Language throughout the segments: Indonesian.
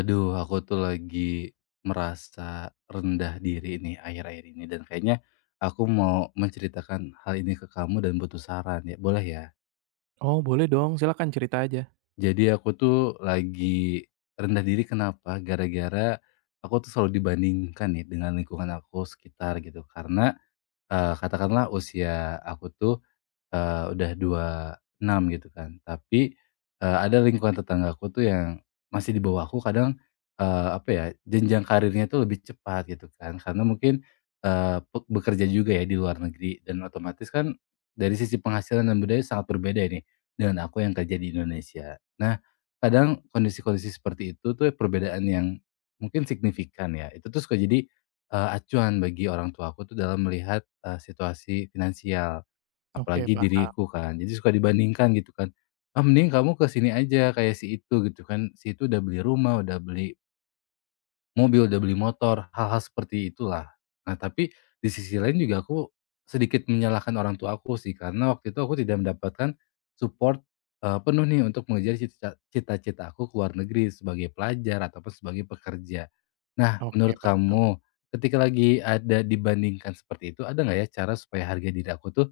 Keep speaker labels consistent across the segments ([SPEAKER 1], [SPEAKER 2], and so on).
[SPEAKER 1] Aduh, aku tuh lagi merasa rendah diri nih akhir-akhir ini dan kayaknya aku mau menceritakan hal ini ke kamu dan butuh saran ya, boleh ya?
[SPEAKER 2] Oh, boleh dong, silakan cerita aja.
[SPEAKER 1] Jadi aku tuh lagi rendah diri kenapa? Gara-gara aku tuh selalu dibandingkan nih dengan lingkungan aku sekitar gitu karena katakanlah usia aku tuh udah 26 gitu kan. Tapi, ada lingkungan tetanggaku tuh yang masih di bawah aku kadang, apa ya, jenjang karirnya tuh lebih cepat gitu kan. Karena mungkin, eee, pe bekerja juga ya di luar negeri dan otomatis kan dari sisi penghasilan dan budaya sangat berbeda nih dengan aku yang kerja di Indonesia. Nah, kadang kondisi-kondisi seperti itu tuh perbedaan yang mungkin signifikan ya, itu tuh suka jadi, acuan bagi orang tua aku tuh dalam melihat, situasi finansial.
[SPEAKER 2] Oke,
[SPEAKER 1] Apalagi
[SPEAKER 2] paham.
[SPEAKER 1] diriku kan, jadi suka dibandingkan gitu kan, "Ah, mending kamu ke sini aja kayak si itu," gitu kan, "si itu udah beli rumah, udah beli mobil, udah beli motor," hal-hal seperti itulah. Nah, tapi di sisi lain juga aku sedikit menyalahkan orang tua aku sih, karena waktu itu aku tidak mendapatkan support, penuh nih untuk mengejar cita-cita aku ke luar negeri sebagai pelajar ataupun sebagai pekerja. Nah,
[SPEAKER 2] Oke,
[SPEAKER 1] menurut
[SPEAKER 2] paham.
[SPEAKER 1] kamu ketika lagi ada dibandingkan seperti itu, ada nggak ya cara supaya harga diri aku tuh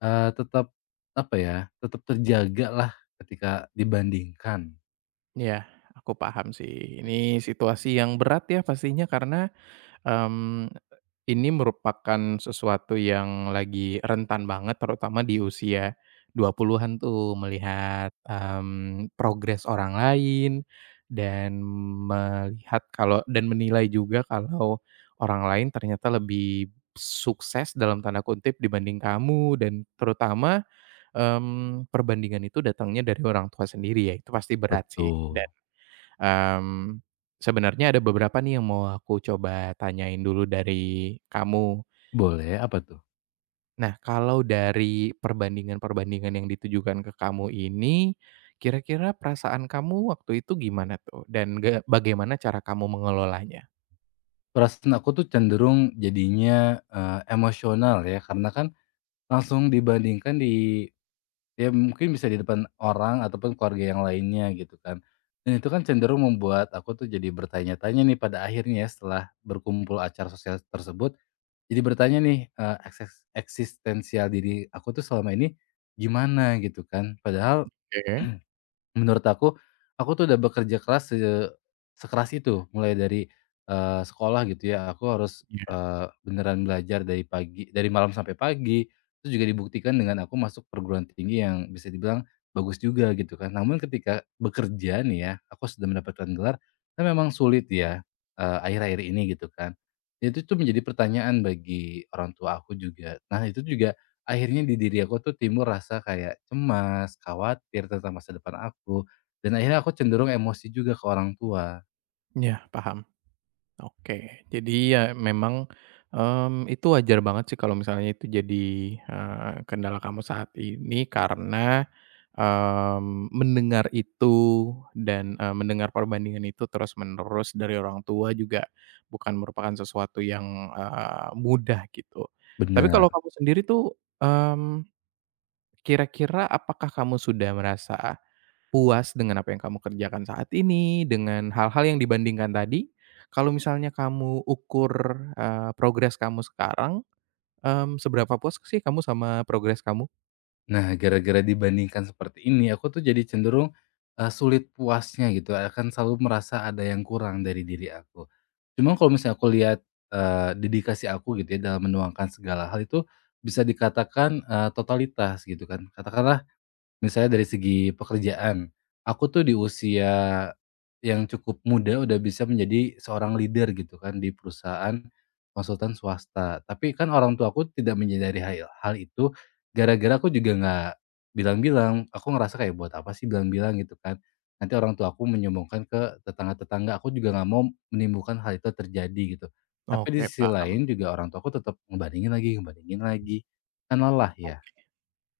[SPEAKER 1] Tetap, apa ya, tetap terjagalah ketika dibandingkan.
[SPEAKER 2] Ya, aku paham sih. Ini situasi yang berat ya pastinya karena, mmm, ini merupakan sesuatu yang lagi rentan banget terutama di usia 20-an tuh melihat, progres orang lain dan melihat kalau dan menilai juga kalau orang lain ternyata lebih sukses dalam tanda kutip dibanding kamu dan terutama, perbandingan itu datangnya dari orang tua sendiri ya, itu pasti berat sih
[SPEAKER 1] Betul.
[SPEAKER 2] dan, mmm, sebenarnya ada beberapa nih yang mau aku coba tanyain dulu dari kamu.
[SPEAKER 1] Boleh, apa tuh?
[SPEAKER 2] Nah, kalau dari perbandingan-perbandingan yang ditujukan ke kamu ini, kira-kira perasaan kamu waktu itu gimana tuh? Dan bagaimana cara kamu mengelolanya?
[SPEAKER 1] Perasaan aku tuh cenderung jadinya, emosional ya, karena kan langsung dibandingkan di ya mungkin bisa di depan orang ataupun keluarga yang lainnya gitu kan. Dan itu kan cenderung membuat aku tuh jadi bertanya-tanya nih pada akhirnya ya setelah berkumpul acara sosial tersebut, jadi bertanya nih, eee, ekses eksistensial diri aku tuh selama ini gimana gitu kan. Padahal
[SPEAKER 2] Oke,
[SPEAKER 1] menurut aku tuh udah bekerja keras sekeras itu, mulai dari, sekolah gitu ya, aku harus,
[SPEAKER 2] ya,
[SPEAKER 1] beneran belajar dari pagi dari malam sampai pagi, itu juga dibuktikan dengan aku masuk perguruan tinggi yang bisa dibilang bagus juga gitu kan. Namun ketika bekerja nih ya, aku sudah mendapatkan gelar, kan memang sulit ya, akhir-akhir ini gitu kan. Itu tuh menjadi pertanyaan bagi orang tua aku juga. Nah itu juga akhirnya di diri aku tuh timbul rasa kayak cemas, khawatir tentang masa depan aku, dan akhirnya aku cenderung emosi juga ke orang tua.
[SPEAKER 2] iya, paham. Oke, jadi ya memang, itu wajar banget sih kalau misalnya itu jadi, kendala kamu saat ini karena, mendengar itu dan, mendengar perbandingan itu terus-menerus dari orang tua juga bukan merupakan sesuatu yang, mudah gitu. Tapi
[SPEAKER 1] Benar.
[SPEAKER 2] kalau kamu sendiri tuh, mmm, kira-kira apakah kamu sudah merasa puas dengan apa yang kamu kerjakan saat ini, dengan hal-hal yang dibandingkan tadi, kalau misalnya kamu ukur, progres kamu sekarang, seberapa puas sih kamu sama progres kamu?
[SPEAKER 1] Nah, gara-gara dibandingkan seperti ini, aku tuh jadi cenderung, sulit puasnya gitu, akan selalu merasa ada yang kurang dari diri aku. Cuma kalau misalnya aku lihat, dedikasi aku gitu ya dalam menuangkan segala hal itu bisa dikatakan, totalitas gitu kan. Katakanlah misalnya dari segi pekerjaan, aku tuh di usia yang cukup muda udah bisa menjadi seorang leader gitu kan di perusahaan konsultan swasta. Tapi kan orang tua aku tidak menyadari hal itu gara-gara aku juga nggak bilang-bilang. Aku ngerasa kayak buat apa sih bilang-bilang gitu kan. Nanti orang tua aku menyombongkan ke tetangga-tetangga. Aku juga nggak mau menimbulkan hal itu terjadi gitu. Tapi di
[SPEAKER 2] Oke,
[SPEAKER 1] sisi
[SPEAKER 2] paham.
[SPEAKER 1] lain juga orang tua aku tetap ngebandingin lagi, ngebandingin lagi. Kan lelah ya.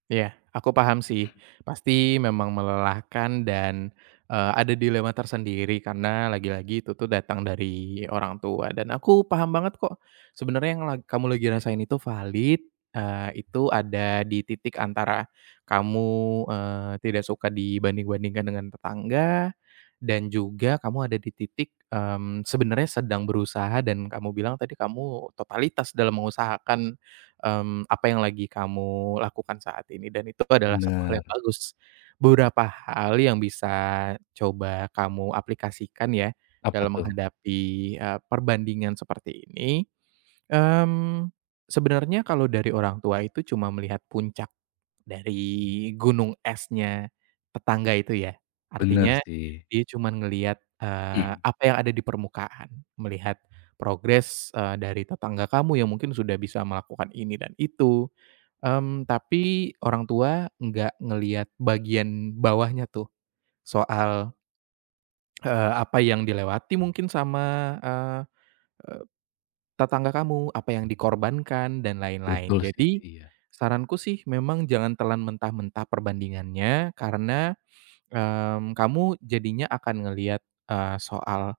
[SPEAKER 2] Iya, aku paham sih. Pasti memang melelahkan dan, ada dilema tersendiri karena lagi-lagi itu tuh datang dari orang tua dan aku paham banget kok. Sebenarnya yang kamu lagi rasain itu valid, itu ada di titik antara kamu, tidak suka dibanding-bandingkan dengan tetangga dan juga kamu ada di titik, sebenarnya sedang berusaha dan kamu bilang tadi kamu totalitas dalam mengusahakan apa yang lagi kamu lakukan saat ini dan itu adalah satu hal yang
[SPEAKER 1] Bener.
[SPEAKER 2] bagus. Beberapa hal yang bisa coba kamu aplikasikan ya
[SPEAKER 1] Apa
[SPEAKER 2] dalam
[SPEAKER 1] tuh?
[SPEAKER 2] menghadapi, perbandingan seperti ini, mmm, sebenarnya kalau dari orang tua itu cuma melihat puncak. Dari gunung esnya tetangga itu ya.
[SPEAKER 1] Bener
[SPEAKER 2] Artinya
[SPEAKER 1] sih.
[SPEAKER 2] dia cuman ngelihat, apa yang ada di permukaan, melihat progres, dari tetangga kamu yang mungkin sudah bisa melakukan ini dan itu, tapi orang tua nggak ngelihat bagian bawahnya tuh, soal, apa yang dilewati mungkin sama, eee eee tetangga kamu, apa yang dikorbankan, dan lain-lain.
[SPEAKER 1] Betul sih,
[SPEAKER 2] Jadi,
[SPEAKER 1] iya.
[SPEAKER 2] saranku sih memang jangan telan mentah-mentah perbandingannya, karena, kamu jadinya akan ngelihat, soal,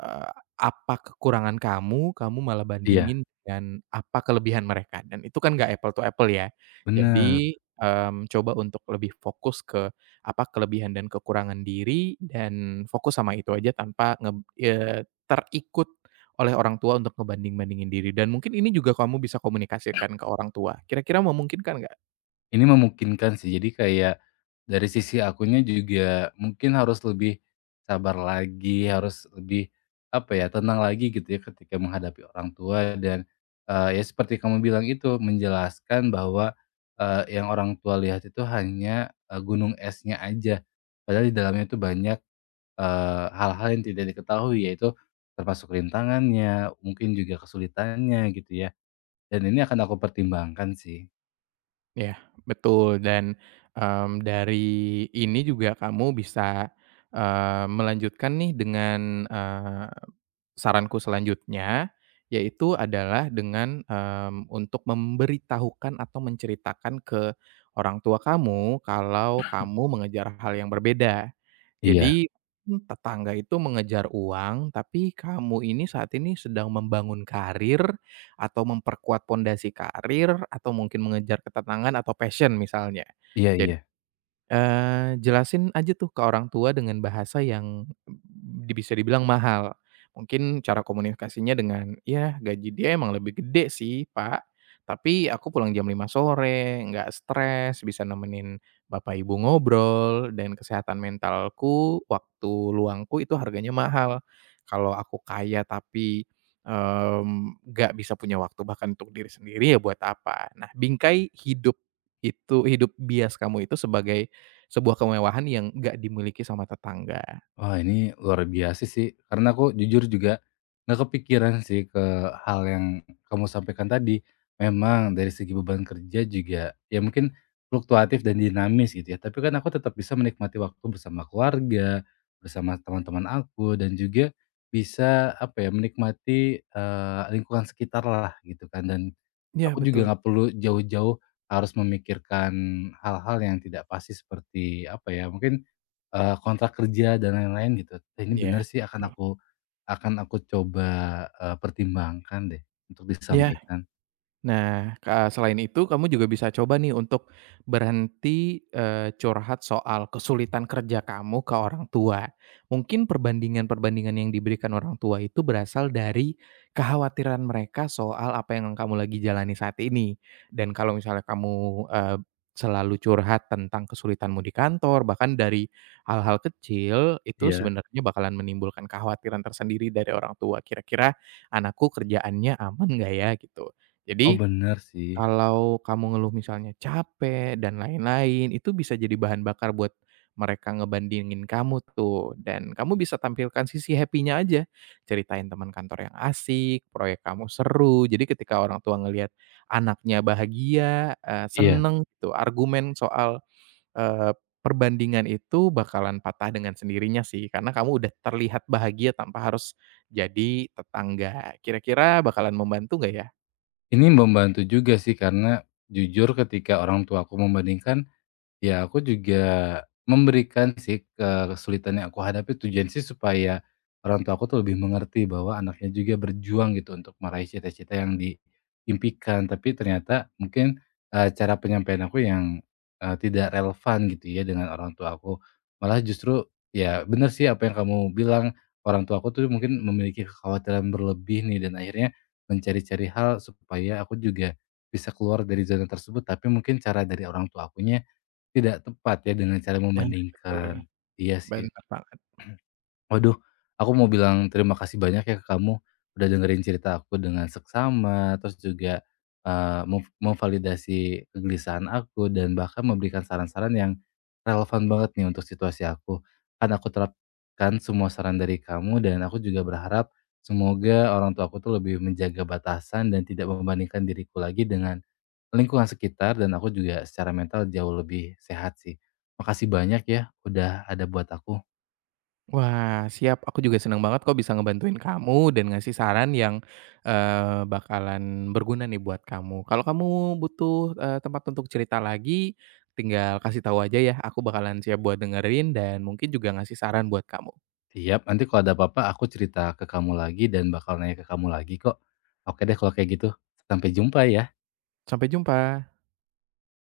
[SPEAKER 2] eee, apa kekurangan kamu, kamu malah
[SPEAKER 1] Iya,
[SPEAKER 2] bandingin dengan apa kelebihan mereka dan itu kan nggak apple to apple ya.
[SPEAKER 1] bener.
[SPEAKER 2] Jadi, coba untuk lebih fokus ke apa kelebihan dan kekurangan diri dan fokus sama itu aja tanpa terikut oleh orang tua untuk ngebanding-bandingin diri dan mungkin ini juga kamu bisa komunikasikan ke orang tua. Kira-kira memungkinkan nggak?
[SPEAKER 1] Ini memungkinkan sih, jadi kayak dari sisi akunya juga mungkin harus lebih sabar lagi, harus lebih, apa ya, tenang lagi gitu ya ketika menghadapi orang tua dan, ya seperti kamu bilang itu, menjelaskan bahwa, yang orang tua lihat itu hanya, gunung esnya aja, padahal di dalamnya itu banyak hal-hal yang tidak diketahui, yaitu termasuk rintangannya, mungkin juga kesulitannya gitu ya, dan ini akan aku pertimbangkan sih.
[SPEAKER 2] Iya, betul dan, dari ini juga kamu bisa, melanjutkan nih dengan, saranku selanjutnya, yaitu adalah dengan, untuk memberitahukan atau menceritakan ke orang tua kamu kalau kamu mengejar hal yang berbeda.
[SPEAKER 1] Iya,
[SPEAKER 2] Jadi, tetangga itu mengejar uang, tapi kamu ini saat ini sedang membangun karir, atau memperkuat pondasi karir, atau mungkin mengejar ketenangan atau passion misalnya.
[SPEAKER 1] iya
[SPEAKER 2] Jadi,
[SPEAKER 1] iya.
[SPEAKER 2] Jelasin aja tuh ke orang tua dengan bahasa yang bisa dibilang mahal. Mungkin cara komunikasinya dengan, "Ya gaji dia emang lebih gede sih, Pak, tapi aku pulang jam lima sore, nggak stres, bisa nemenin bapak ibu ngobrol, dan kesehatan mentalku, waktu luangku itu harganya mahal. Kalau aku kaya tapi, nggak bisa punya waktu bahkan untuk diri sendiri, ya buat apa?" Nah, bingkai hidup itu hidup bias kamu itu sebagai sebuah kemewahan yang nggak dimiliki sama tetangga.
[SPEAKER 1] Wah ini luar biasa sih, karena aku jujur juga nggak kepikiran sih ke hal yang kamu sampaikan tadi. Memang dari segi beban kerja juga ya mungkin fluktuatif dan dinamis gitu ya, tapi kan aku tetap bisa menikmati waktu bersama keluarga, bersama teman-teman aku dan juga bisa apa ya, menikmati, lingkungan sekitar lah gitu kan dan
[SPEAKER 2] Iya,
[SPEAKER 1] aku juga
[SPEAKER 2] betul.
[SPEAKER 1] nggak perlu jauh-jauh harus memikirkan hal-hal yang tidak pasti seperti apa ya, mungkin kontrak kerja dan lain-lain gitu. Eh, ini benar
[SPEAKER 2] Iya,
[SPEAKER 1] sih
[SPEAKER 2] betul.
[SPEAKER 1] akan aku coba, pertimbangkan deh untuk
[SPEAKER 2] Iya,
[SPEAKER 1] disampaikan.
[SPEAKER 2] nah, selain itu kamu juga bisa coba nih untuk berhenti, curhat soal kesulitan kerja kamu ke orang tua. Mungkin perbandingan-perbandingan yang diberikan orang tua itu berasal dari kekhawatiran mereka soal apa yang kamu lagi jalani saat ini. Dan kalau misalnya kamu, selalu curhat tentang kesulitanmu di kantor, bahkan dari hal-hal kecil, itu
[SPEAKER 1] Iya.
[SPEAKER 2] sebenarnya bakalan menimbulkan kekhawatiran tersendiri dari orang tua. Kira-kira anakku kerjaannya aman nggak ya? Gitu.
[SPEAKER 1] Oh
[SPEAKER 2] Jadi,
[SPEAKER 1] benar sih.
[SPEAKER 2] kalau kamu ngeluh misalnya capek dan lain-lain, itu bisa jadi bahan bakar buat mereka ngebandingin kamu tuh, dan kamu bisa tampilkan sisi happy-nya aja. Ceritain teman kantor yang asik, proyek kamu seru, jadi ketika orang tua ngelihat anaknya bahagia,
[SPEAKER 1] Iya.
[SPEAKER 2] seneng gitu, argumen soal, eee, perbandingan itu bakalan patah dengan sendirinya sih, karena kamu udah terlihat bahagia tanpa harus jadi tetangga. Kira-kira bakalan membantu nggak ya?
[SPEAKER 1] Ini membantu juga sih karena jujur ketika orang tuaku membandingkan ya, aku juga memberikan sih, kesulitan yang aku hadapi tujuan sih supaya orang tua aku tuh lebih mengerti bahwa anaknya juga berjuang gitu untuk meraih cita-cita yang diimpikan. Tapi ternyata mungkin, cara penyampaian aku yang, tidak relevan gitu ya dengan orang tua aku. Malah justru ya bener sih apa yang kamu bilang, orang tua aku tuh mungkin memiliki kekhawatiran berlebih nih dan akhirnya mencari-cari hal supaya aku juga bisa keluar dari zona tersebut. Tapi mungkin cara dari orang tua akunya tidak tepat ya dengan cara
[SPEAKER 2] Nah, betul.
[SPEAKER 1] membandingkan. Iya sih.
[SPEAKER 2] Bener banget.
[SPEAKER 1] Waduh, aku mau bilang terima kasih banyak ya ke kamu, udah dengerin cerita aku dengan seksama, terus juga, eee, mem memvalidasi kegelisahan aku dan bahkan memberikan saran-saran yang relevan banget nih untuk situasi aku. Kan aku terapkan semua saran dari kamu dan aku juga berharap semoga orang tua aku tuh lebih menjaga batasan dan tidak membandingkan diriku lagi dengan lingkungan sekitar dan aku juga secara mental jauh lebih sehat sih. Makasih banyak ya udah ada buat aku.
[SPEAKER 2] Wah, siap, aku juga senang banget kok bisa ngebantuin kamu dan ngasih saran yang, bakalan berguna nih buat kamu. Kalau kamu butuh, tempat untuk cerita lagi, tinggal kasih tahu aja ya, aku bakalan siap buat dengerin dan mungkin juga ngasih saran buat kamu.
[SPEAKER 1] Siap, nanti kalau ada apa-apa aku cerita ke kamu lagi dan bakal nanya ke kamu lagi kok. Oke deh kalau kayak gitu. Sampai jumpa ya.
[SPEAKER 2] Sampai jumpa.